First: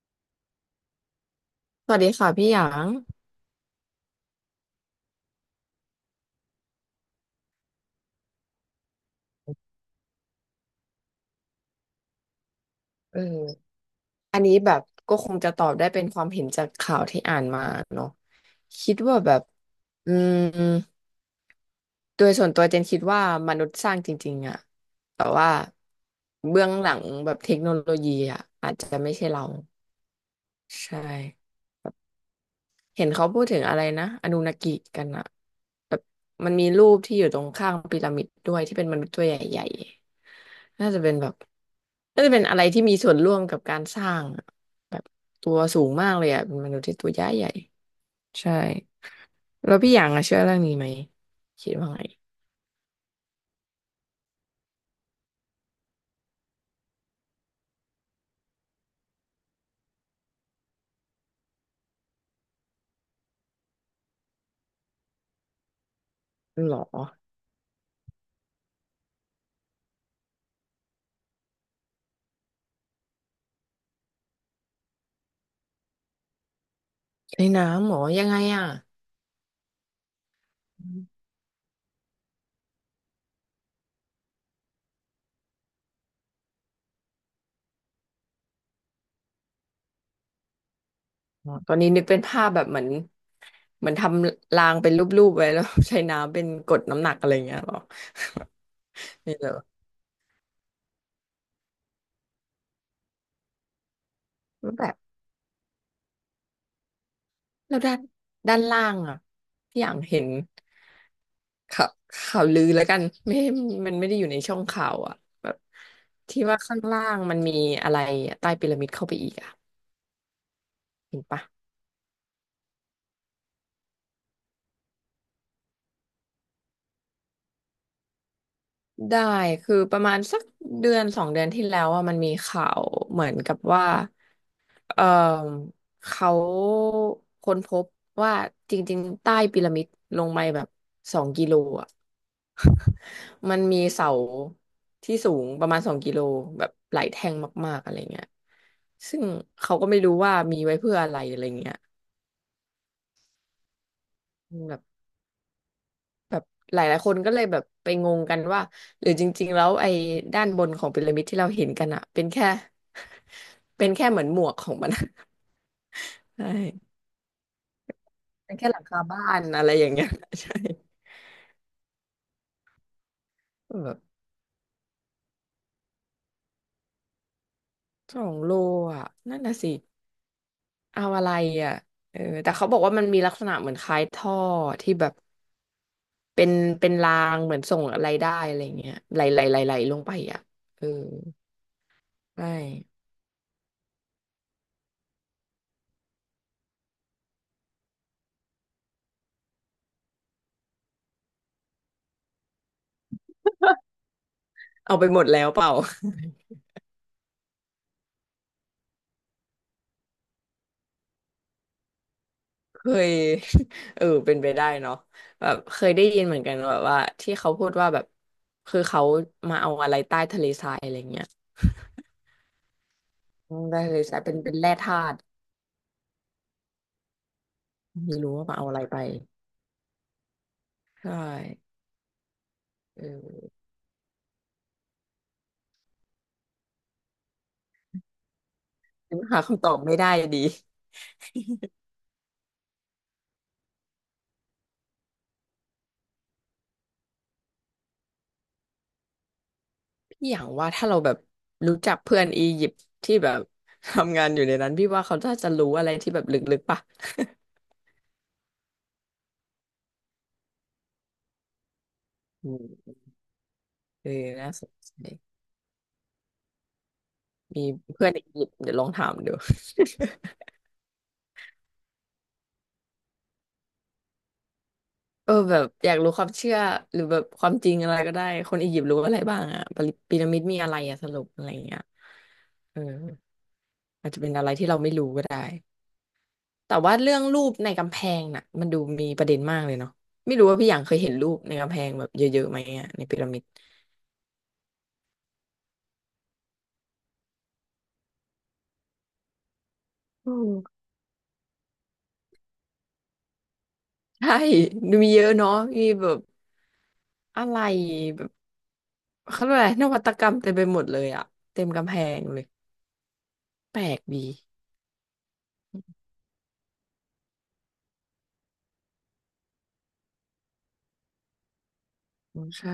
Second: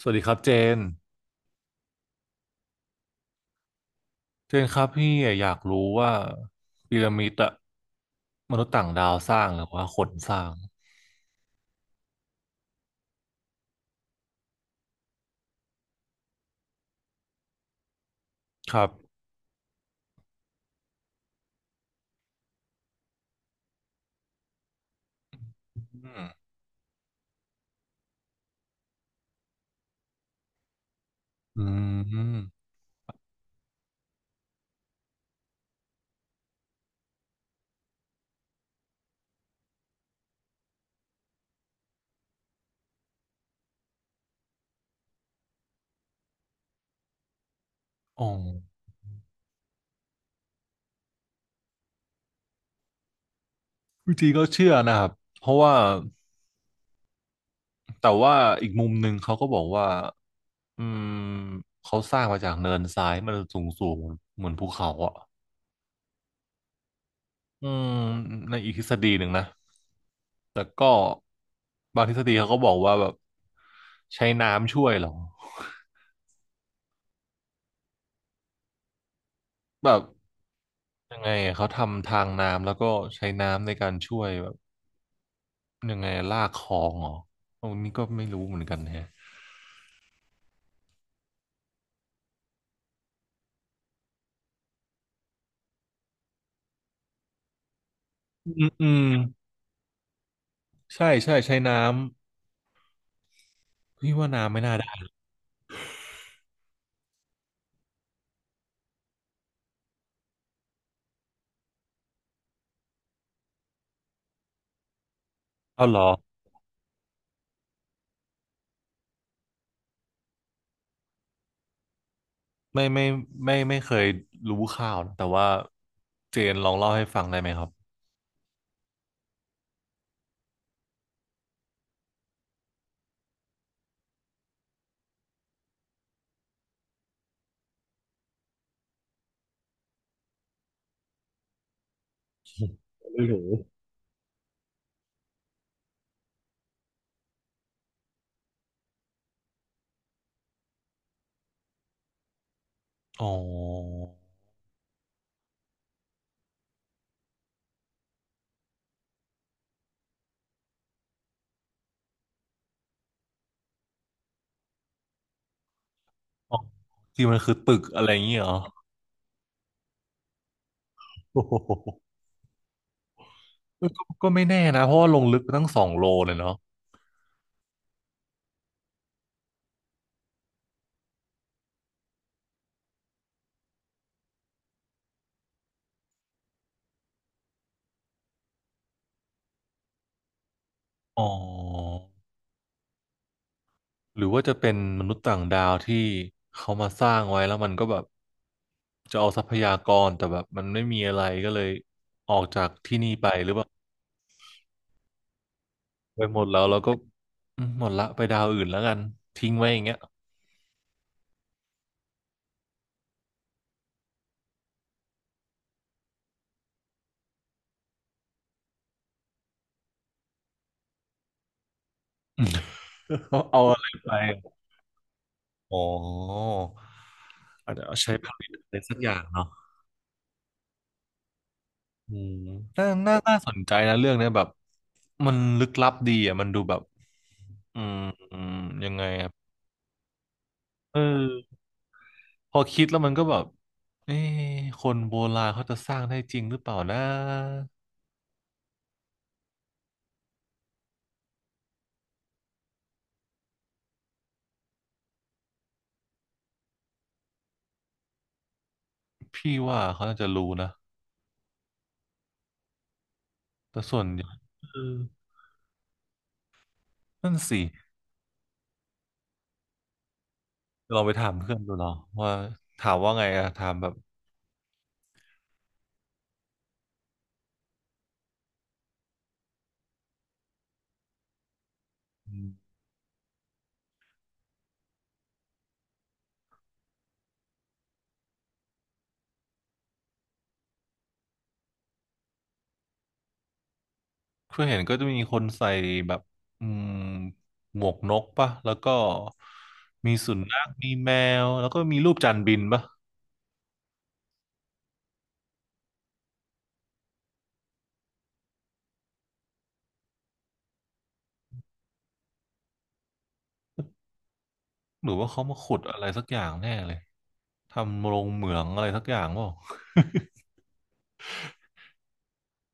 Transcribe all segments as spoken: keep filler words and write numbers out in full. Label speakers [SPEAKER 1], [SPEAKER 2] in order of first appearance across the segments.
[SPEAKER 1] สวัสดีครับเจน
[SPEAKER 2] สวัสดีค่ะพี่หยาง
[SPEAKER 1] เจนครับพี่อยากรู้ว่าพีระมิดอะมนุษย์ต่างดาวสร้างหรือว่าคนสร้าง
[SPEAKER 2] เอออันนี้แบบก็คงจะตอบได้เป็นความเห็นจากข่าวที่อ่านมาเนาะ
[SPEAKER 1] ครับ
[SPEAKER 2] คิดว่าแบบอืมโดยส่วนตัวเจนคิดว่ามนุษย์สร้างจริงๆอะแต่ว่า
[SPEAKER 1] อืม
[SPEAKER 2] เบื้องหลังแบบเทคโนโลยีอะอาจจะไม่ใช่เราใช่
[SPEAKER 1] อืม
[SPEAKER 2] เห็นเขาพูดถึงอะไรนะอนูนากิกันอะแบบมันมีรูปที่อยู่ตรงข้างพีระมิดด้วยที่เป็นมนุษย์ตัวใหญ่ๆน่าจะเป็นแบบน่าจะเป็นอะไรที่มีส่วนร่วมกับการสร้างอะแบบตัวสูงมากเลยอะเป็นมนุษย์ที่ตัวใหญ่ใหญ่
[SPEAKER 1] อ๋อ
[SPEAKER 2] ใช่แล้วพี่อยางอะเชื่อเรื่องนี้ไหมคิดว่าไง
[SPEAKER 1] จริงๆก็เชื่อนะครับเพราะว่าแต่ว่าอีกมุมหนึ่งเขาก็บอกว่าอืมเขาสร้างมาจากเนินทรายมันสูงสูงเหมือนภูเขาอะ
[SPEAKER 2] หรอ
[SPEAKER 1] อืม ในอีกทฤษฎีหนึ่งนะแต่ก็บางทฤษฎีเขาก็บอกว่าแบบใช้น้ำช่วยเหรอ
[SPEAKER 2] ในน้ำหรอยังไงอะ
[SPEAKER 1] แบบ
[SPEAKER 2] อ
[SPEAKER 1] ยัง
[SPEAKER 2] ม
[SPEAKER 1] ไงอะเขาทำทางน้ำแล้วก็ใช้น้ำในการช่วยแบบยังไงอะลากคลองเหรอตรงนี้ก็ไม่รู้เหมือนกันแฮะ
[SPEAKER 2] อ๋อตอนนี้นึกเป็นภาพแบบเหมือนเหมือนทำรางเป็นรูปๆไว้แล้ว ใช้น้ำเป็นกดน้ำหนักอะไรอย่างเงี้ยหรอ
[SPEAKER 1] อืมอืม
[SPEAKER 2] นี่เหรอ
[SPEAKER 1] ใช่ใช่ใช้น้ำพี่ว่าน้ำไม่น่า
[SPEAKER 2] แปล
[SPEAKER 1] ได้
[SPEAKER 2] แล้วด้านด้านล่างอ่ะพี่อย่างเห็นข่าวข่าวลือแล้วกันไม่มันไม่ได้อยู่ในช่องข่าวอ่ะแบบ
[SPEAKER 1] เอาเหรอ
[SPEAKER 2] ที่ว่าข้างล่างมันมีอะไรอะใต้พีระมิดเข้าไปอีกอ่ะเห็นปะ
[SPEAKER 1] ไม่ไม่ไม่ไม่เคยรู้ข่าวนะแต่ว่าเจนลองเล่าให้ฟังได้ไหมครับ
[SPEAKER 2] ได้คือประมาณสักเดือนสองเดือนที่แล้วอ่ะมันมีข่าวเหมือนกับว่าเออเขาค้นพบว่าจริงๆใต้พีระมิดลงไปแบบสองกิโลอ่ะ
[SPEAKER 1] ไม่รู้
[SPEAKER 2] มันมีเสาที่สูงประมาณสองกิโลแบบหลายแท่งมากๆอะไรเงี้ยซึ่งเขาก็ไม่รู้ว่ามีไว้เพื่ออะไรอะไรเงี้ย
[SPEAKER 1] อ๋อ
[SPEAKER 2] แบบแบบหลายหลายคนก็เลยแบบไปงงกันว่าหรือจริงๆแล้วไอ้ด้านบนของพีระมิดที่เราเห็นกันอะเป็นแค่ เป็นแค่เหมือนหมวกของมัน ใช
[SPEAKER 1] อ๋อ
[SPEAKER 2] ่
[SPEAKER 1] ที่มันคือตึกอะไรอย่างเงี้ยเหร
[SPEAKER 2] เป็
[SPEAKER 1] อ
[SPEAKER 2] นแค่หลังคาบ้านอะไรอย่างเงี้ย ใช่
[SPEAKER 1] โอ้โหก็
[SPEAKER 2] แบบ
[SPEAKER 1] ก็ไม่แน่นะเพราะว่าลงลึกไปตั้งสองโลเลยเนาะ
[SPEAKER 2] สองโลอ่ะนั่นน่ะสิเอาอะไรอ่ะเออแต่เขาบอกว่ามันมีลักษณะเหมือนคล้ายท่อที่แบบ เป็นเป็นรางเหมือนส่งอะไรได้อะไรเงี้ยไหลไหลไหลไหลลงไปอ่ะเออ
[SPEAKER 1] อ๋อ
[SPEAKER 2] ใช่
[SPEAKER 1] หรือว่าจะเป็นมนุษย์ต่างดาวที่เขามาสร้างไว้แล้วมันก็แบบจะเอาทรัพยากรแต่แบบมันไม่มีอะไรก็เลยออกจากที่นี่ไปหรือว่า
[SPEAKER 2] เอาไปหมดแล้วเปล่า
[SPEAKER 1] ไป หมดแล้วเราก็อืมหมดละไปดาวอื่นแล้วกันทิ้งไว้อย่างเงี้ย
[SPEAKER 2] เคย เออเป็นไปได้เนาะแบบเคยได้ยินเหมือนกันแบบว่าที่เขาพูดว่าแบบคือเขามาเอาอะไรใต้ทะเลทรายอะไรเงี้ย
[SPEAKER 1] เขา
[SPEAKER 2] อื
[SPEAKER 1] เอา
[SPEAKER 2] ม
[SPEAKER 1] อะ
[SPEAKER 2] ใต้
[SPEAKER 1] ไร
[SPEAKER 2] ทะเล
[SPEAKER 1] ไป
[SPEAKER 2] ทรายเป็นเป็นแร่ธาตุ
[SPEAKER 1] อ๋ออาจจะเอาใช้
[SPEAKER 2] ไม่
[SPEAKER 1] ผ
[SPEAKER 2] รู้
[SPEAKER 1] ลิ
[SPEAKER 2] ว่า
[SPEAKER 1] ต
[SPEAKER 2] มาเอา
[SPEAKER 1] อะ
[SPEAKER 2] อะ
[SPEAKER 1] ไร
[SPEAKER 2] ไร
[SPEAKER 1] สั
[SPEAKER 2] ไป
[SPEAKER 1] กอย่างเนาะ
[SPEAKER 2] ใช่
[SPEAKER 1] อืมน่า
[SPEAKER 2] เอ
[SPEAKER 1] น่าน่าส
[SPEAKER 2] อ
[SPEAKER 1] นใจนะเรื่องเนี้ยแบบมันลึกลับดีอ่ะมันดูแบบอืมอืมยังไง
[SPEAKER 2] ยัง
[SPEAKER 1] ครับ
[SPEAKER 2] หาคำตอบไม่ได้ดี
[SPEAKER 1] เออ พอคิดแล้วมันก็แบบเอ๊ะคนโบราณเขาจะสร้างได้จริงหรือเปล่านะ
[SPEAKER 2] อย่างว่าถ้าเราแบบรู้จักเพื่อนอียิปต์ที่แบบ ทำงานอยู่ในนั้นพี่ว่าเขาน่าจะรู้อะไรที่แบบลึกๆป่ะ
[SPEAKER 1] พี่ว่าเขาน่าจะรู้นะ
[SPEAKER 2] อืม
[SPEAKER 1] แต่ส่ว น
[SPEAKER 2] เออ
[SPEAKER 1] ใหญ่
[SPEAKER 2] น่าส
[SPEAKER 1] เอ
[SPEAKER 2] นใจ
[SPEAKER 1] อนั่นสิ
[SPEAKER 2] มีเพื่อนอียิปต์เดี๋ยวลองถามดู
[SPEAKER 1] ลองไปถามเพื่อนดูเนาะว่าถามว่าไงอะถามแบบ
[SPEAKER 2] เออแบบอยากรู้ความเชื่อหรือแบบความจริงอะไรก็ได้คนอียิปต์รู้อะไรบ้างอะพีระพีระมิดมีอะไรอะสรุปอะไรอย่างเงี้ย
[SPEAKER 1] อืม
[SPEAKER 2] เอออาจจะเป็นอะไรที่เราไม่รู้ก็ได้แต่ว่าเรื่องรูปในกำแพงน่ะมันดูมีประเด็นมากเลยเนาะไม่รู้ว่าพี่หยางเคยเห็นรูปในกำแพงแบบเยอะๆไหมอะในพีระมิด
[SPEAKER 1] เพื่อนเห็นก็จะมีคนใส่แบบอืมหมวกนกปะแล้วก็มี
[SPEAKER 2] อื
[SPEAKER 1] สุ
[SPEAKER 2] ม
[SPEAKER 1] นัขมีแมวแล้วก็มีรูปจานบินปะ
[SPEAKER 2] ใช่ดูมีเยอะเนาะมีแบบอะไรแบบเขาเรียกอะไรนวัตกรรมเต็มไปหมดเลยอะเต็มกำแพงเลยแปลกดี
[SPEAKER 1] หรือว่าเขามาขุดอะไรสักอย่างแน่เลยทำโรงเหมืองอะไรสักอย่างเปล่า
[SPEAKER 2] อืมใช่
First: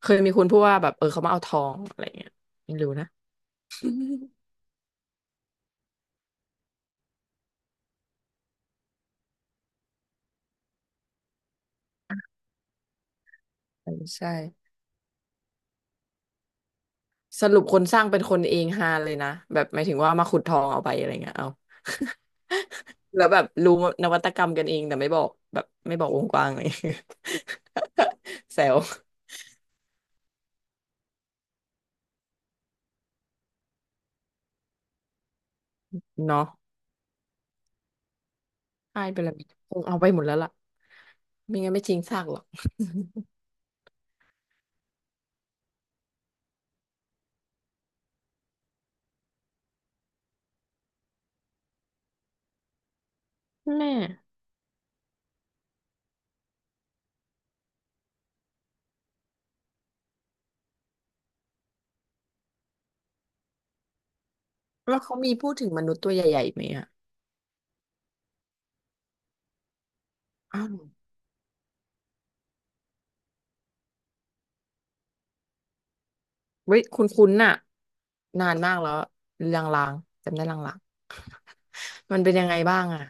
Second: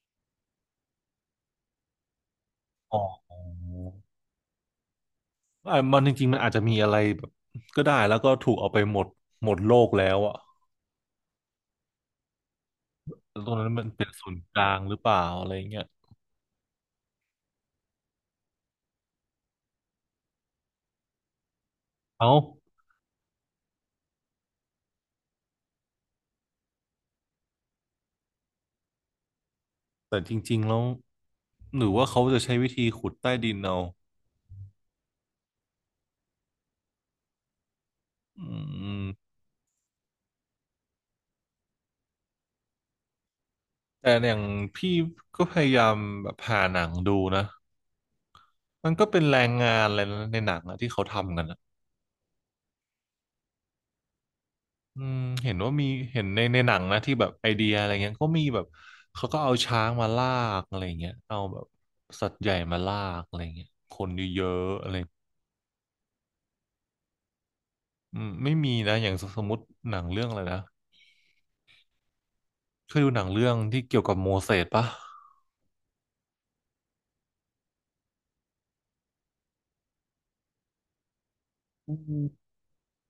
[SPEAKER 2] เคยมีคนพูดว่าแบบเออเขามาเอาทองอะไรเงี้ยไม่รู้
[SPEAKER 1] อ๋อ
[SPEAKER 2] นะ
[SPEAKER 1] อ่ะมันจริงๆมันอาจจะมีอะไรแบบก็ได้แล้วก็ถูกเอาไปหมดหมดโลกแล้วอ่ะแล้วตรงนั้นมั
[SPEAKER 2] เอ
[SPEAKER 1] น
[SPEAKER 2] อ
[SPEAKER 1] เป็นศู
[SPEAKER 2] ใช่
[SPEAKER 1] นย์กลางหรือเปล่าอะไรเงี้ย
[SPEAKER 2] สรุปคนสร้างเป็นคนเองฮาเลยนะแบบหมายถึงว่ามาขุดทองเอาไปอะไรเงี้ยเอา
[SPEAKER 1] เอ้า
[SPEAKER 2] แล้วแบบรู้นวัตกรรมกันเองแต่ไม่บอกแบบไม่บอกวงกว้างเลย แซว
[SPEAKER 1] แต่จริงๆแล้วหรือว่าเขาจะใช้วิธีขุดใต้ดินเอา
[SPEAKER 2] เนาะ
[SPEAKER 1] อื
[SPEAKER 2] ใช่
[SPEAKER 1] ม
[SPEAKER 2] เป็นระเบียบคงเอาไปหมดแล้วล่ะไม่งั้นไม่จริงซากหรอก
[SPEAKER 1] แต่อย่างพี่ก็พยายามแบบหาหนังดูนะมันก็เป็นแรงงานอะไรนะในหนังอะที่เขาทำกันอะ
[SPEAKER 2] แม่
[SPEAKER 1] อืมเห็นว่ามีเห็นในในหนังนะที่แบบไอเดียอะไรเงี้ยก็มีแบบเขาก็เอาช้างมาลากอะไรเงี้ยเอาแบบสัตว์ใหญ่มาลากอะไรเงี้ยคนเยอะๆอะไร
[SPEAKER 2] แล้วเขามีพูดถึงมนุษย์ตัวใหญ่ๆไหมอ่ะ
[SPEAKER 1] อืมไม่มีนะอย่างสสมมติหนังเรื่องอะไรนะ
[SPEAKER 2] อ้าว
[SPEAKER 1] เคยดูหนังเรื่องที่เกี่ยวกับโมเสสปะ
[SPEAKER 2] เว้ยคุณคุณนๆน่ะนานมากแล้วลางๆจำได้ลาง
[SPEAKER 1] อื
[SPEAKER 2] ๆมัน
[SPEAKER 1] ม
[SPEAKER 2] เป็นยังไงบ้างอ่ะ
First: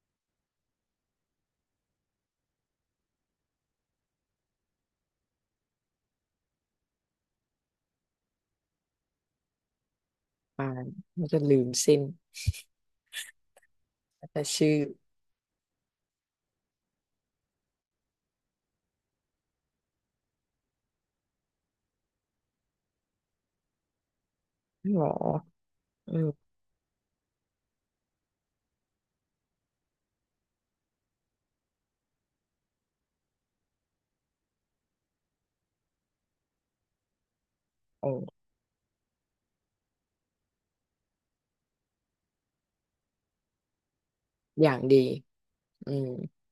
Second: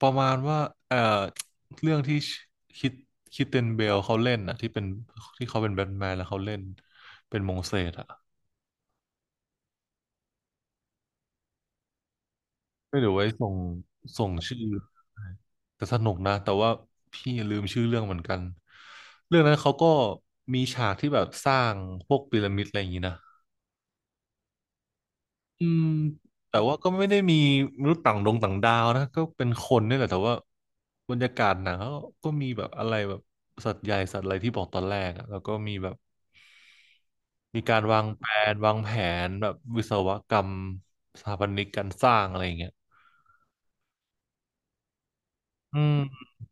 [SPEAKER 1] ประมาณว่าเอ่อเรื่องที่คิดคิดเตนเบลเขาเล่นอะที่เป็นที่เขาเป็นแบทแมนแล้วเขาเล่นเป็นโมเสสอะ
[SPEAKER 2] อ่ามันจะลืมสิ้น
[SPEAKER 1] ไม่เดี๋ยวไว้ส่งส่ง
[SPEAKER 2] แต่
[SPEAKER 1] ชื่อ
[SPEAKER 2] ชื่อ
[SPEAKER 1] ้แต่สนุกนะแต่ว่าพี่ลืมชื่อเรื่องเหมือนกันเรื่องนั้นเขาก็มีฉากที่แบบสร้างพวกพีระมิดอะไรอย่างนี้นะ
[SPEAKER 2] หรอ
[SPEAKER 1] อืม
[SPEAKER 2] อืม
[SPEAKER 1] แต่ว่าก็ไม่ได้มีมนุษย์ต่างดงต่างดาวนะก็เป็นคนนี่แหละแต่ว่าบรรยากาศหนังเขาก็มีแบบอะไรแบบสัตว์ใหญ่สัตว์อะไรที่บอกตอนแรกอะแล้วก็มีแบบมีการวางแผ
[SPEAKER 2] โอ้
[SPEAKER 1] นวางแผนแบบวิศวกรรมสถาปนิกการสร้างอะไรอย่างเงี้ย
[SPEAKER 2] อย่างดี
[SPEAKER 1] อื
[SPEAKER 2] อื
[SPEAKER 1] ม
[SPEAKER 2] ม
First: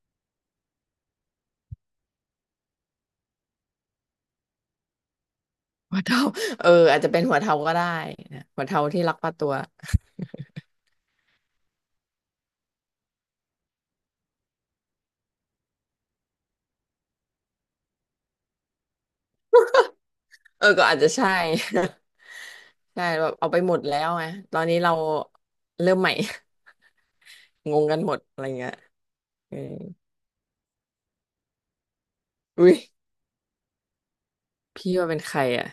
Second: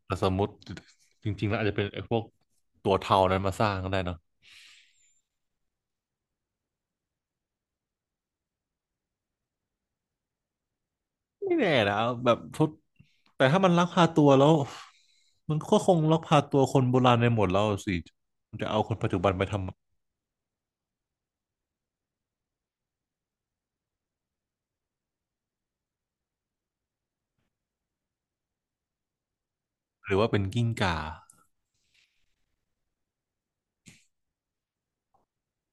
[SPEAKER 1] แต่สมมติจริงๆแล้วอาจจะเป็นไอ้พวกตัวเทานั้นมาสร้างก็ได้เนาะ
[SPEAKER 2] หัวเทาเอออาจจะเป็นหัวเทาก็ได้นะหัวเทาที่รักป้าตัว
[SPEAKER 1] ไม่แน่นะแบบทุกแต่ถ้ามันลักพาตัวแล้วมันก็คงลักพาตัวคนโบราณในหมดแล้วสิมันจะเอาคนปัจจุบันไปท
[SPEAKER 2] เออก็อาจจะใช่ ใช่แบบเอาไปหมดแล้วไงตอนนี้เราเริ่มใหม่ งงกันหมดอะไรเงี้ยเออ
[SPEAKER 1] ำหรือว่าเป็นกิ้งก่า
[SPEAKER 2] อุ้ยพี่ว่าเป็นใครอ่ะ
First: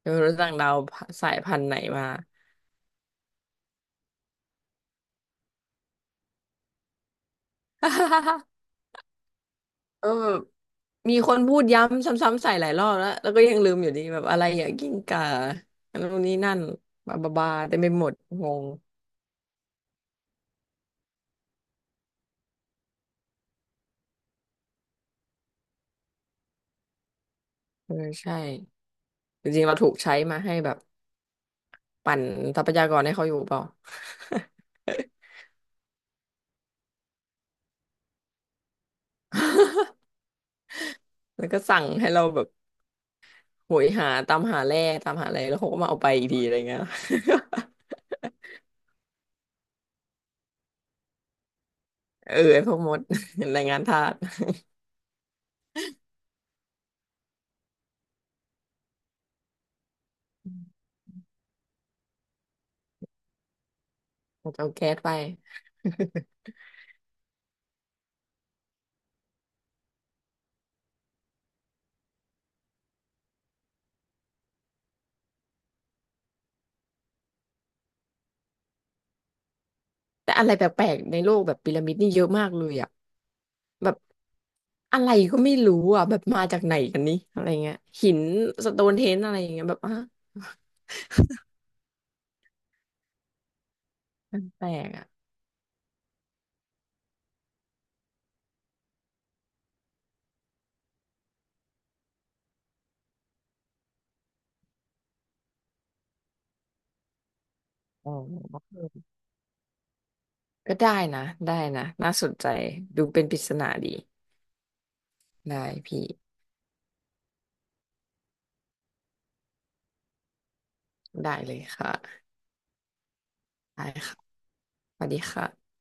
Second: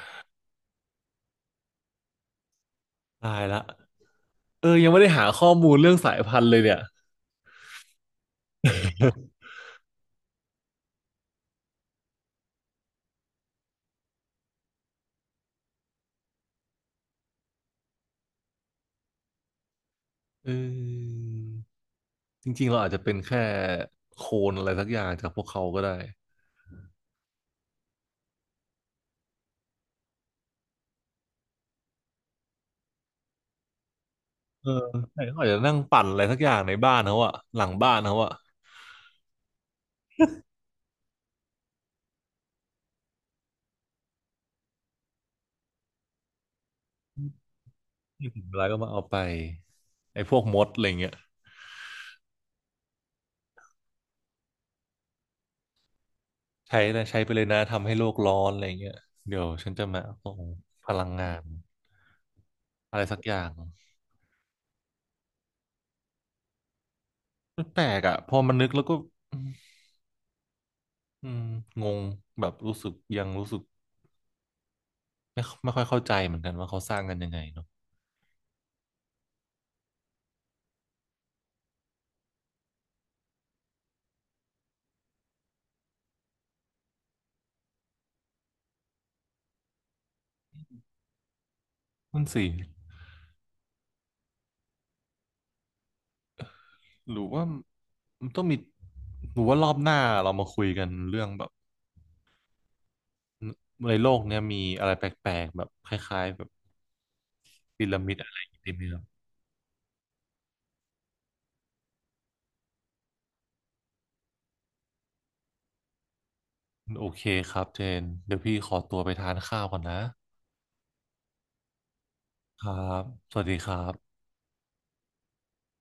[SPEAKER 2] เธอรู้จักดาวสายพันธุ์ไหนมา
[SPEAKER 1] ตายละเออยังไม่ได้หาข้อมูลเรื่องสายพันธุ์เลยเนี่ย
[SPEAKER 2] เออแบบมีคนพูดย้ำซ้ำๆใส่หลายรอบแล้วแล้วก็ยังลืมอยู่ดีแบบอะไรอย่างกิ้งก่าอันนู้นนี้นั่นบาบาบาเต็มไปหมดงง
[SPEAKER 1] เออจริงๆเราอาจจะเป็นแค่โคลนอะไรสักอย่างจากพวกเขาก็ได้
[SPEAKER 2] เออใช่จริงๆเราถูกใช้มาให้แบบปั่นทรัพยากรให้เขาอยู่เปล่า
[SPEAKER 1] เออแต่เขาอาจจะนั่งปั่นอะไรสักอย่างในบ้านเขาอะหลังบ้านเขาอะ
[SPEAKER 2] แล้วก็สั่งให้เราแบบโหยหาตามหาแร่ตามหาอะไรแล้วเขาก็มาเอาไปอีกทีอะไรเงี้ย
[SPEAKER 1] ที่ถึงเวลาก็มาเอาไปไอ้พวกมดอะไรเงี้ย
[SPEAKER 2] เออไอ้พวกมด แรงงานทาส
[SPEAKER 1] ใช้นะใช้ไปเลยนะทำให้โลกร้อนอะไรเงี้ยเดี๋ยวฉันจะมาเอาพลังงานอะไรสักอย่าง
[SPEAKER 2] เอาแก๊สไป
[SPEAKER 1] มันแปลกอ่ะพอมันนึกแล้วก็อืมอืมงงแบบรู้สึกยังรู้สึกไม่ไม่ค่อยเข้าใจเหมือนกันว่าเขาสร้างกันยังไงเนาะ
[SPEAKER 2] แต่อะไรแปลกๆในโลกแบบพีระมิดนี่เยอะมากเลยอ่ะแบบอะไรก็ไม่รู้อ่ะแบบมาจากไหนกันนี่อะไรเงี้ยหินสโตนเทนอะไรอย่างเงี้ยแบบอ่ะ
[SPEAKER 1] มันสิ
[SPEAKER 2] มันแปลกอ่ะ
[SPEAKER 1] หรือว่ามันต้องมีหรือว่ารอบหน้าเรามาคุยกันเรื่องแบบในโลกเนี้ยมีอะไรแปลกๆแบบคล้ายๆแบบพีระ
[SPEAKER 2] อ๋
[SPEAKER 1] มิดอะไรอย่างงี้ดี
[SPEAKER 2] อ
[SPEAKER 1] ไหมเนาะ
[SPEAKER 2] ก็ได้นะได้นะน่าสนใจดูเป็นปริศนาดีได้พี่
[SPEAKER 1] โอเคครับเจนเดี๋ยวพี่ขอตัวไปทานข้าวก่อนนะ
[SPEAKER 2] ได้เลยค่ะ
[SPEAKER 1] ครับสวัสดีครั
[SPEAKER 2] ได้
[SPEAKER 1] บ
[SPEAKER 2] ค่ะสวัสดีค่ะ